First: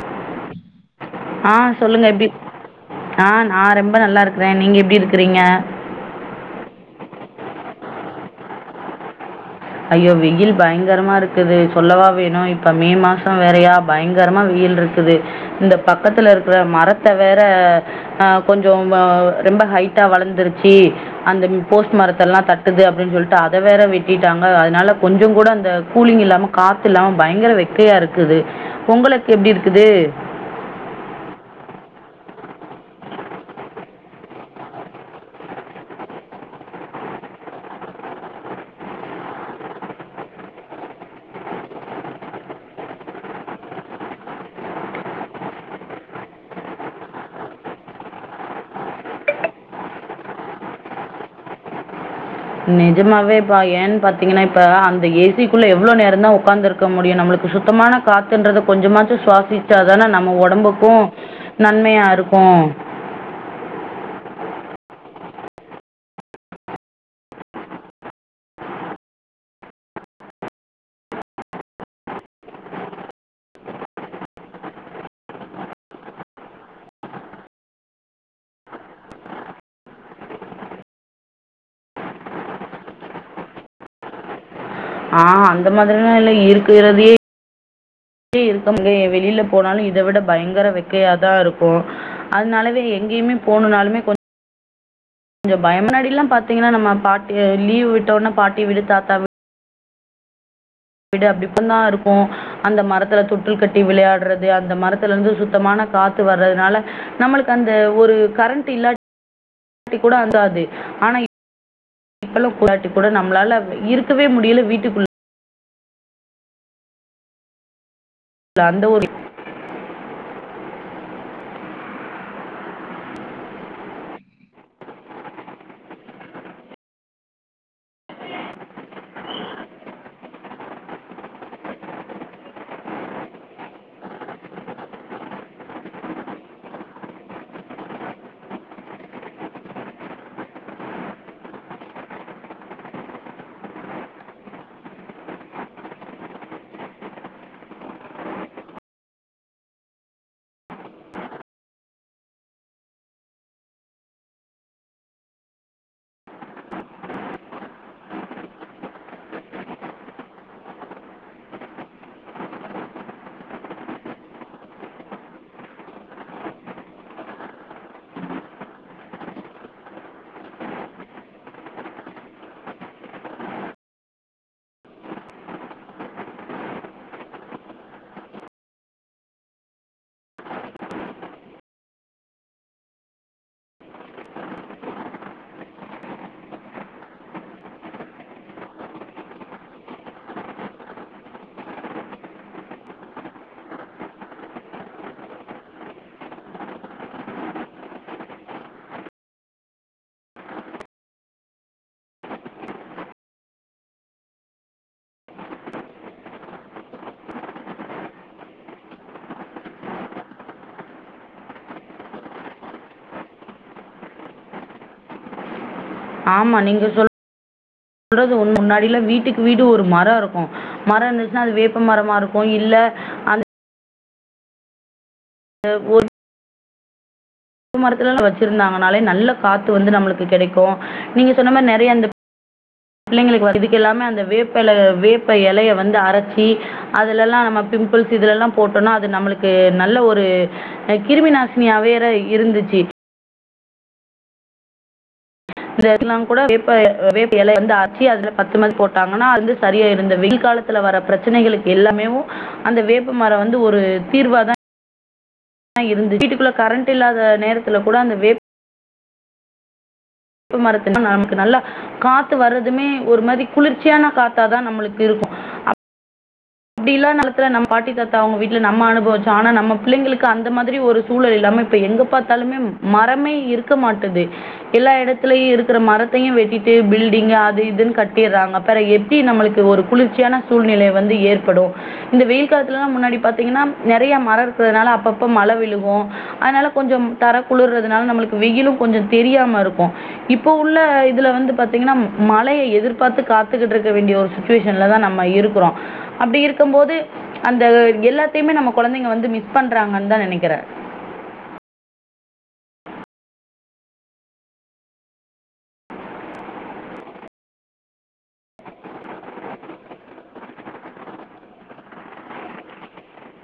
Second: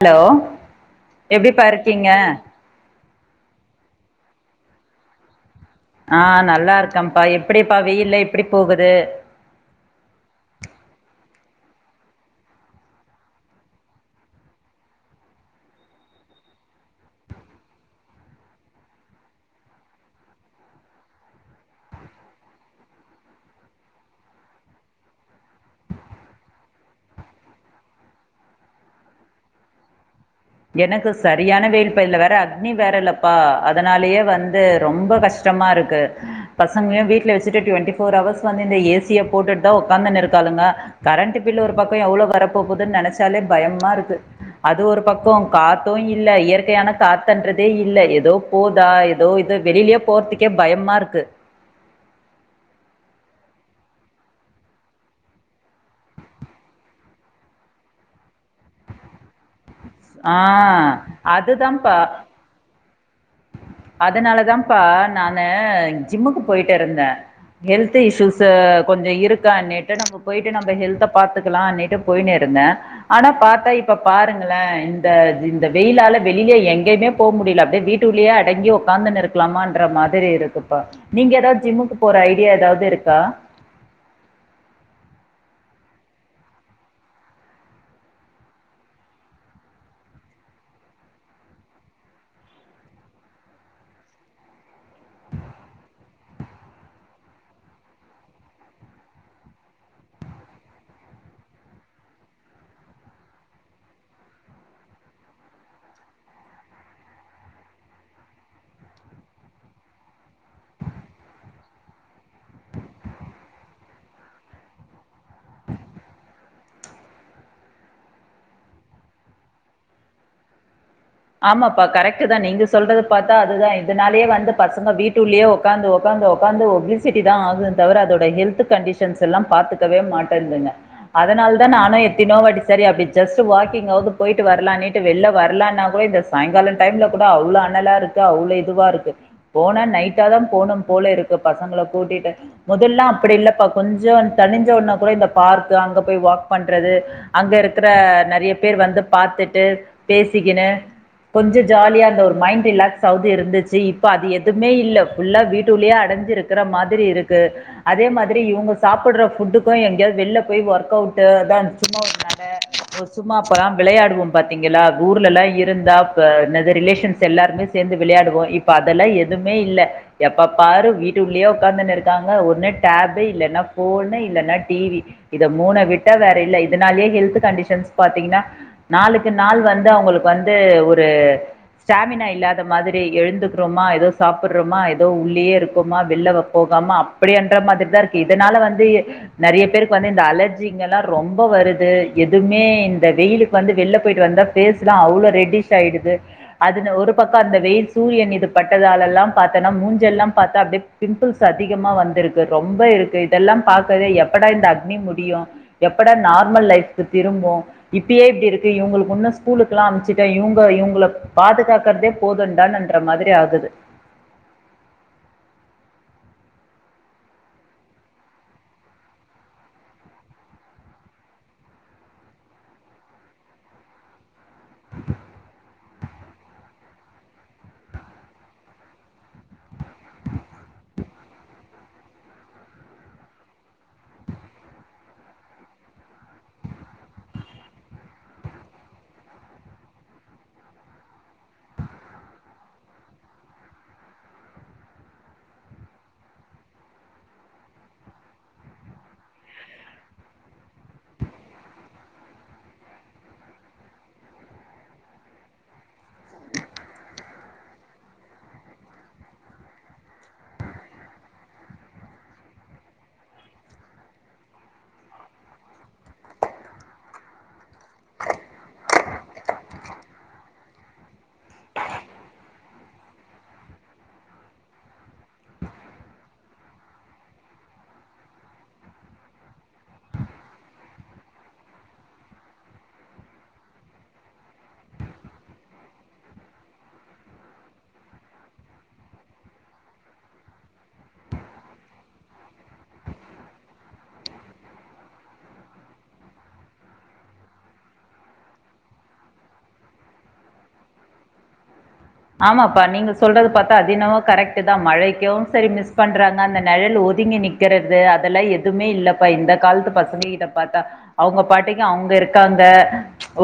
hello ஆ எப்டிப்பா இருக்கீங்க சொல்லுங்கள் எப்படி ஆ நா ரெம்ப நல்லாருக்கறே நீங்க எப்டி இருக்கிறீங்க ஆ நல்லாருக்கேம்ப்பா எப்டிப்பா வெயில்ல எப்டி போகுது ஐயோ வெயில் பயங்கரமா இருக்குது சொல்லவா வேணு இப்ப மே மாசோ வேறையாப் பயங்கரமா வெயில் ருக்குது இந்தப் பக்கத்துல இருக்ற மரத்த வேற ஆ கொஞ்சோம் அ ரெம்ப ஹைட்டா வளந்துருச்சி அந்தம் போஸ்ட் மரத்த எல்லா தட்டுது அப்டின் சொல்ட்டு அத வேற வெட்டிட் ட்டாங்க அதனால கொஞ்சங் கூட அந்த கூலிங் இல்லாம காத்து இல்லாம பயங்கர வெக்கையா இருக்குது ஒங்களக் எப்டி இருக்குது எனக்கு சரியான வெயில்ப்பா இதல வேற அக்னி வேற இல்லப்பா அதனாலேயே வந்து ரொம்ப கஷ் ஷ்டமா இருக்கு பசங்ளையு வீட்ல வெச்சுட்டு டுவெண்டி ஃபோர் ஹவர்ஸ் வந்து இந்த ஏ சியப் போட்டுட்தா உக்காந்துனு இருக்காளுங்கா கரண்ட்டு பில்லு ஒரு பக்கோ எவ்ளோ வரப்போகுதுன் நெனச்சாலே பயமா இருக்கு அது ஒரு பக் க்கு காத்து இல்ல இயற்கையானக் காத்தன்றதே இல்ல எதோப் போதா எதோ இது வெளிலியேப் போற்த்துக் கே பயமாருக்கு நெஜமாவேப்பா ஏன் பாத்தீங்கனா இப்ப அந்த ஏ சிக்குள்ள எவ்ளோ நேரந்தா ஒக்காந்துருக்க முடியு நம்மளுக்கு சுத்தமானக் காத்துன்றத கொஞ்சமாச்சு சுவாசிச்சாதானா நம்ம ஆ ஒடம்புக்கு அதுதான்ப்பா நன்மையா இருக்கு அதனாலதாம்ப்பா நானு ஜிம்முக்கு போயிட்டுருந்தே ஹெல்த்து இஷ்யூஸு கொஞ்சோ இருக்கானீட்டு நம்மப் போயிட்டு நம்ப ஹெல்த்த பாத்துக்கலானீட்டு போயினுருந்தே ஆனாப் பாத்தா இப்பப் பாருங்களே இந்த இது இந்த வெயிலால வெளிலியே எங்கயுமே போம்முடில அப்டியே வீட் டுலியே அடங்கி ஒக்காந்துனுருக்லாமான்ற மாதிரி இருக்குப்பா நீங்க எதாவ் ஜிம்முக்கு போற ஐடியா எதாவுது இருக்கா ஆ அந்த மாதிரிலா இல்ல இருக்கிறதையே கே இருக்கம்கே வெளிலப் போனாலு இத விட பயங்கர வெக்கையாதா இருக்கு அதனாலவே எங்கியுமே போனுனாலுமே கொஞ் ஞ்சோ பயம முன்னாடி எல்லாம் பாத்தீங்கனா நம்ம பாட்டி லீவ் விட்டோனாப் பாட்டி விடு தாத்தா வி விடு அப்டி இப்பந்தா இருக்கு அந்த மரத்துல தொட்டில் கட்டி விளையாடறது அந்த மரத்துல இருந்து சுத்தமானக் காத்து வறதுனால நம்மளுக்கு அந்த ஒரு கரண்ட்டு இல்லாட்டி கூட அந்தாது ஆனா இ இப்பலு [unintelligible] கூட நம்ளால இருக்கவே முடியல வீட்டுக்குள் ள அந்த ஒரு ஆமாப்பா கரெக்டுதா நீங்க சொல்றதப் பாத்தா அதுதா இதனாலேயே வந்துப் பசங்க வீட்டுள்ளேயே ஒக் க்காந்து ஒக்காந்து ஒக்காந்து ஒப்ளிசிட்டிதா ஆகுதுன் தவிர அதோட ஹெல்த்து கண்டிஷன்ஸ் எல்லாம் பாத்துக்கவே மாட்டேந்துங்க அதனால்தா நானு எத்தினோவாட்டி செரி அப்டி ஜஸ்ட்டு வாக்கிங்காவுது போயிட்டு வர்லானீட்டு வெள்ல வர்லான்னாக் கூட இந்த சாயங்காலோ டைம்ல கூட அவ்ளோ அனலாருக்கு அவ்ளோ இதுவாருக்கு போனா நைட்டாதாம் போனும் போல இருக்கு பசங்கள கூட்டிட்டு மொதல்லா அப்டி இல்லப்பா கொஞ்ச தனிஞ்ச உடன்னா கூட இந்த பார்க்கு அங்க போய் வாக் பண்றது அங்க இருக்கற நெறைய பேர் வந்து பாத்துட்டு பேசிக்கினூ கொஞ்ச ஜாலியா அந்த ஒரு மைண்ட் ரிலாக்ஸ் ஆவுது இருந்துச்சு இப்ப அது எதுவுமே இல்ல புல்லா வீட்டுள்ளயே அடைஞ்சிருக் கிற மாதிரி இருக்கு அதே மாதிரி இவுங்க சாப்புட்ற ஃபுட்டுக்கு எங்கியாவது வெள்ல போய் ஒர்க் அவுட்டு அதா சும்மா ஒரு நட சும்மா அப்பல்லா விளையாடுவோ பாத்தீங்களா ஊர்லல்லா இ ருந்துருதா ப என்னது ரிலேஷன்ஸ் எல்லாருமே சேந்து விளையாடுவோ இப்ப அதெல்லா எதுவுமே இல்ல எப்ப பாரு வீட்டு உள்ளயே உக்காந்துன்னு இருக்காங்க ஒன்னு டேப்பு இல்லன்னா போனூ இல்லன்னா டிவி இத மூண விட்ட வேற இல்ல இதனாலயே ஹெல்த் கண்டிஷன்ஸ் பாத்தீங்ன்னா நாளுக்கு நாள் வந்து அவங்களுக்கு வந்து ஒரு ஸ்டாமினா இல்லாத மாதிரி எழுந்துக்கறோமா ஏதோ சாப்புட்றோமா ஏதோ உள்ளயே இருக்கோமா வெள்ல வ போகாம அப்படின்ற மாதிரி தா இருக்கு இதனால வந்து நெறைய பேருக்கு வந்து இந்த அலர்ஜிங்கல்லா ரொம்ப வருது எதுவுமே இந்த வெயிலுக் வந்து வெள்ல போயிட்டு வந்தா பேஸ்லா அவ்ளோ ரெட்டிஷ ஆயிடுது அதுல ஒரு பக்கோ அந்த வெயில் சூரியன் இது பட்டதாலெல்லா பாத்தோனா மூஞ்செல்லா பாத்தா அப்டியே பிம்பிள்ஸ் அதிகமா வந்திருக்கு ரொம்ப இருக்கு இதெல்லா பாக்ர்தே எப்படா இந்த அக்னி முடியு எப்படா நார்மல் லைஃப்க்கு திரும்பு இப்பயே இப்டி இருக்கு இவுங்ளுக்கு உன்னு ஸ்கூலுக்குல்லா அம்ச்சிட்டா இவங்க இங்கள பாதுகாக்கறதே போதுன்டான்ற மாதிரி ஆகுது ஆமா நீங்க சொல் சொல்றது ஒன்னு முன்னாடில வீட்டுக்கு வீடு ஒரு மரோ இருக்கு மரோ இருந்துச்சுன்னா அது வேப்ப மரமா இருக்கு இல்ல அந்த ல ஓர் வேப்ப மரத்துல வெச்சிருந்தாங்கனாலே நல்ல காத்து வந்து நம்மளுக்கு கெடைக்கு நீங்க சொன்ன மாரி நெறைய அந்த பிள்ளைங்களுக்கு இதுக்கெல்லாமே அந்த வேப்பல வேப்ப எலய வந்து அரச்சி அதுலல்லா நம்ம பிம்பிள்ஸ் இதுலல்லா போட்டோனா அது நம்மளுக்கு நல்ல ஒரு கிருமி நாசினியா வேற இருந்துச்சி இந்த இதல்லா கூட வேப்ப வேப்ப எலய வந்து அரச்சி அதுல பத்துமாரி போட்டாங்கன்னா வந்து சரியாயிரு இருந்த வெயில் காலத் துல வர பிரச்சனைகளுக்கு எல்லாமேவு அந்த வேப்பமர வந்து ஒரு தீர்வாதா இருந்து வீட்டுக்குள்ள கரண்ட் இல்லாத நேரத்துல கூட அந்த வேப் ப்ப மரத்துல நமுக்கு நல்லா காத்து வர்றதுமே ஒரு மாரி குளிர்ச்சியான காத்தாதா நம்மளுக்கு இருக்கு அப் டில்லா நெலத்துல நம் பாட்டி தத்தா அவங்க வீட்டுல நம்ம அனுபவச்சோ ஆனா நம்ம பிள்ளைங்களுக்கு அந்த மாதிரி ஒரு சூழல் இல்லாம இப்ப எங்க பாத்தாலுமே மரமே இருக்க மாட்டுது எல்லா எடத்துலயு இருக்கிற மரத்தையு வெட்டிட்டு பில்டிங் அது இதுன்னு கட்டிறாங்க வேற எப்டி நம்மளுக்கு ஒரு குளிர்ச்சியான சூழ்நிலை வந்து ஏற் படு இந்த வெயில் காலத்துலல்லா முன்னாடி பாத்தீங்கன்னா நெறைய மர இருக்கிறதுனால அப்பப்ப மழ விழுகு அதனால கொஞ்ச தர குளிர்றதுனால நம்மளுக்கு வெயிலு கொஞ்ச தெரியாம இருக்கு இப்போ உள்ள இதுல வந்து பாத்தீங்கன்னா மழய எதிர்பாத்து காத்துக்கிட்டு இருக்க வேண்டிய ஒரு சு ச்வேஷன்ல தா நம்ம இருக்கறோ அப்டி இருக்கம் போது அந்த எல்லாத்தையுமே நம்ம கொழந்தைங்க வந்து மிஸ் பண்றாங்கன்னு தா நெனைக்கிறே ஆமாப்பா நீங்க சொல்றது பாத்தா அதென்னவோ கரெக்ட் தா மழைக்கு சரி மிஸ் பண்றாங்க அந்த நெழல் ஒதுங்கி நிக் நிக்கறது அதெல்லா எதுமே இல்லப்பா இந்த காலத்து பசங்க கிட்ட பாத்தா அவுங்க பாட்டுக்கு அவுங்க இருக்காங்க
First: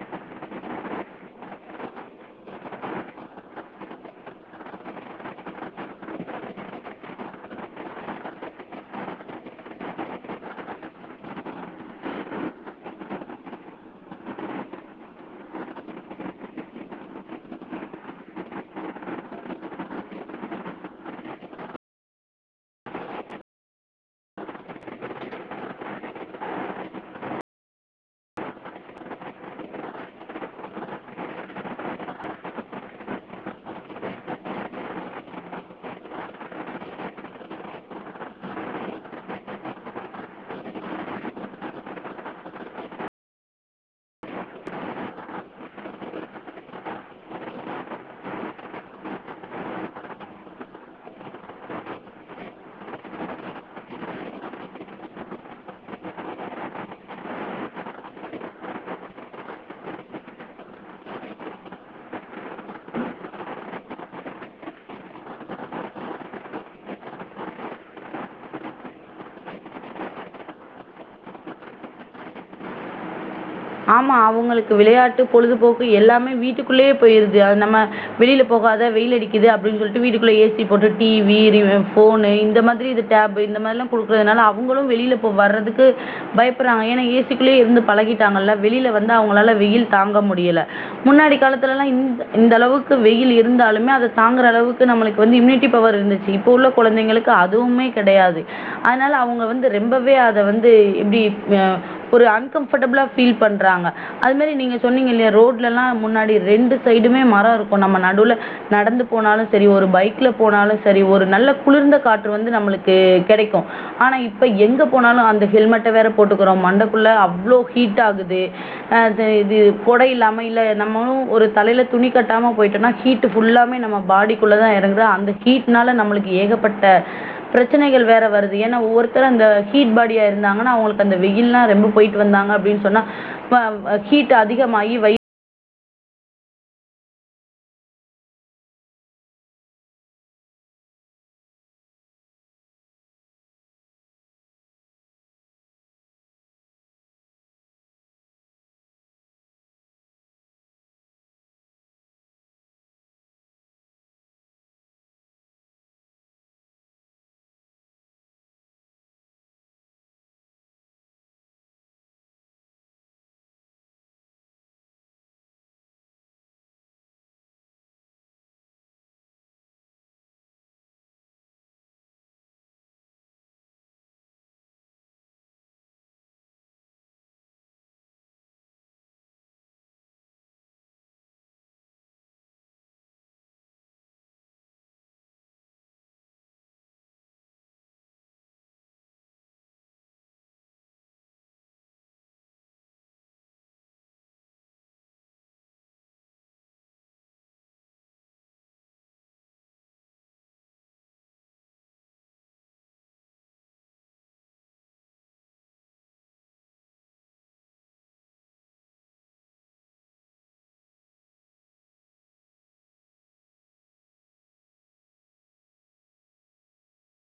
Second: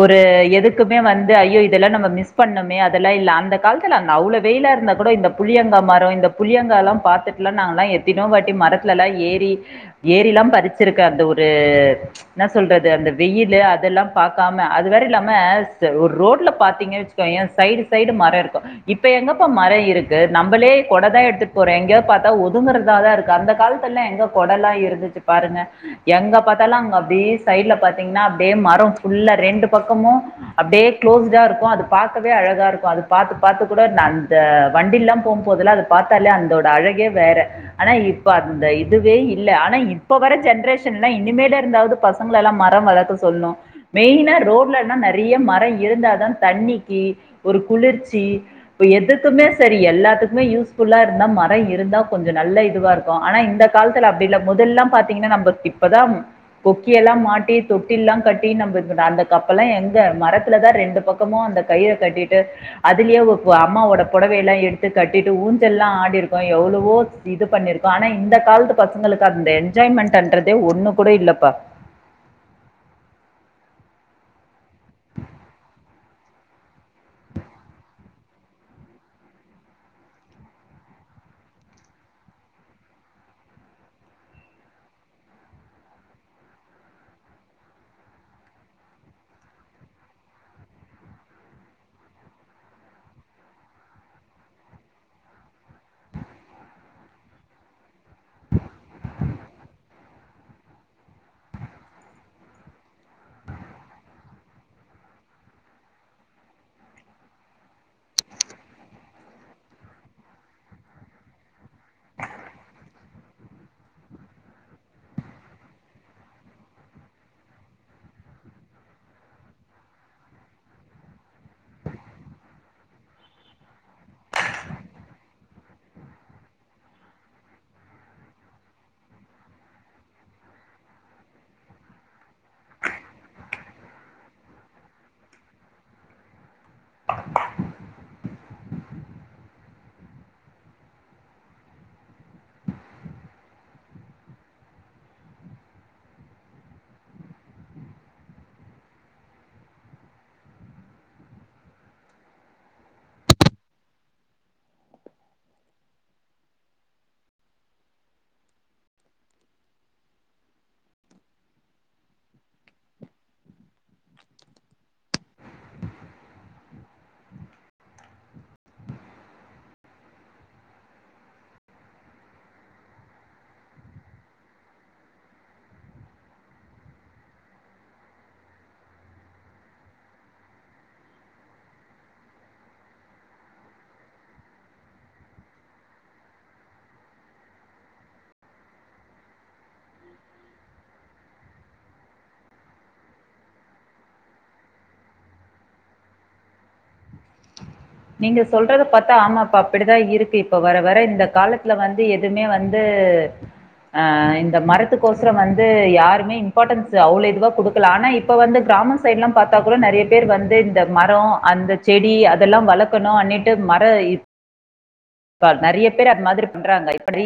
ஒரு எதுக்குமே வந்து ஐயோ இதெல்லா நம்ம மிஸ் பண்ணமே அதெல்லா இல்ல அந்த காலத்தில அந்த அவ்ளோ வெயிலா இருந்த கூட இந்த புளியங்கா மரம் இந்த புளியங்கால்லா பாத்தட்டுலா நாங்களா தினோ வாட்டி மரத்துலல்லா ஏறி ஏறிலா பறிச்சிருக்க அந்த ஒரு என்ன சொல்றது அந்த வெயிலு அதெல்லா பாக்காம அது வேற இல்லாம ச ஒரு ரோட்ல பாத்தீங்க ச்சு கோயே சைடு சைடு மரோ இருக் ப்ப இப்ப எங்கப்பா மர இருக்கு நம்மளே கொடதா எடுத்துட்டு போறோ எங்கயோ பாத்தா ஒதுங்கறதா தா இருக்கு அந்த காலத் துல எங்க கொடலா இருந்துச்சு பாருங்க எங்க பாத்தாலு அங்க அப்டி சைட்ல பாத்தீங்கன்னா அப்டியே மரோ ஃபுல்லா ரெண்டு பக்கமு அப்டியே க்ளோஸ்டா இருக்கு அது பாக்கவே அழகா இருக்கு அது பாத்து பாத்து கூட நா அந்த வண்டி ல்லா போ போதெல்லா அத பாத்தாலே அந்தோட அழகே வேற ஆனா இப்ப அந்த இதுவே இல்ல ஆனா இப்ப வர ஜென்ட்ரேஷன் எல்லா இனிமேல இருந்தாது பச பசங்களலா மர வளர்க்க சொல்லணு மெய்னா ரோட்லல்லா நெறைய மரோ இருந்தாதா தண்ணிக்கி குளிர்ச்சி இப்ப எதுக்கு மே செரி எல்லாத்துக்குமே யூஸ்ஃபுல்லா இருந்தா மர இருந்தா கொஞ்ச நல்ல இதுவா ருக் கு ஆனா இந்த காலத்துல அப்டி இல்ல மொதல்லல்லா பாத்தீங்கன்னா நம்ம இப்பதா கொக்கிய எல்லா மாட்டி தொட்டில் லா கட்டி நம்ம இது பண்றோ அந்த கப்பெல்லா எங்க மரத்துலதா ரெண்டு பக் கமு அந்த கயிற கட்டிட்டு அதுலயே ஊ உ அம்மாவோட பொடவைய எல்லா எடுத்து கட்டிட்டு ஊஞ்சல்லா ஆடிருக்கோ எவ்ளவோ இது பண்ணிருக்கோ ஆனா இந்த காலத்து பசங்களுக்கு அந்த என்ஜாய்மெண்ட் அன்றதே ஒண்ணு கூட இல்லப்பா ஆமா அவுங்களுக்கு விளையாட்டு பொழுதுபோக்கு எல்லாமே வீட்டுக்குள்ளேயே போயிருது அது நம்ம வெளில போகாத வெயில் அடிக்குது அப்டின்னு சொல்ட்டு வீட்டுக்குள்ள ஏ சி போட்டுட்டு டி வி ரீவி ஃபோனு இந்த மாதிரி இது டேப் இந்த மாரி ல்லா குடுக்குறதுனால அவுங்களு வெளில போ வர்றதுக்கு பயப்படுறாங்க ஏனா ஏ சி க்குள்ளயே இருந்து பழகிட்டாங்கல்ல வெளில வந்து அவுங்களால வெயில் தாங்க முடியல முன்னாடி காலத்துலல்லா இந் இந்த அளவுக்கு வெயில் இருந்தாலுமே அத தாங்குற அளவுக்கு நம்மளுக்கு வந்து இம்யூனிட்டி பவர் இருந்துச் சு இப்போ உள்ள கொழந்தைங்களுக்கு அதுவுமே கெடையாது அதனால அவுங்க வந்து ரொம்பவே அத வந்து எப்டி மியா ஒரு அன்கம்ஃபர்ட்டபிளா ஃபீல் பண்றாங்க அது மாரி நீங்க சொன்னீங்க இல்லையா ரோட்ல ல்லா முன்னாடி ரெண்டு சைடுமே மரோ இருக்கு நம்ம நடுல நடந்து போனாலு செரி ஒரு பைக்ல போனாலு செரி ஒரு நல்ல குளிர்ந்த காற்று வந்து நம்மளுக்கு கெடைக்கு ஆனா இப்ப எங்க போனாலு அந்த ஹெல்மெட்ட வேற போட்டுக்குறோ மண்டக்குள்ள அவ்ளோ ஹீட் ஆகுது அ இது கொட இல்லாம இல்ல நம்மளு ஒரு தலைல துணி கட்டாம போயிட்டோனா ஹீட் ட்டு ஃபுல்லாமே நம்ம பாடிக்குள்ளதா எறங்குது அந்த ஹீட்னால நம்மளுக்கு ஏகப்பட்ட பிரச்சனைகள் வேற வருது ஏனா ஒவ்வொருத்தரு அந்த ஹீட் பாடியா இருந்தாங்கன்னா அவுங்களுக்கு அந்த வெயில்லா ரொம்ப போயிட்டு வந்தாங்க அப் அப்டின்னு சொன்னா ப்ப அ ஹீட் அதிகமாகி வயி நீங்க சொல்றத பாத்தா ஆமாப்பா அப்டிதா இருக்கு இப்ப வர வர இந்த காலத்துல வந்து எது எதுமே வந்து அ இந்த மரத்துக்கோசரோ வந்து யாருமே இம்பார்ட்டன்ஸ் அவ்ளோ இதுவா குடுக்கல ஆனா இப்ப வந்து கிராம ஸ் சைடெல்லா பாத்தா கூட நெறைய பேர் வந்து இந்த மரோ அந்த செடி அதெல்லா வளக் கணு அனிட்டு மர இது பா நெறைய பேர் அது மாதிரி பண்றாங்க இப்டி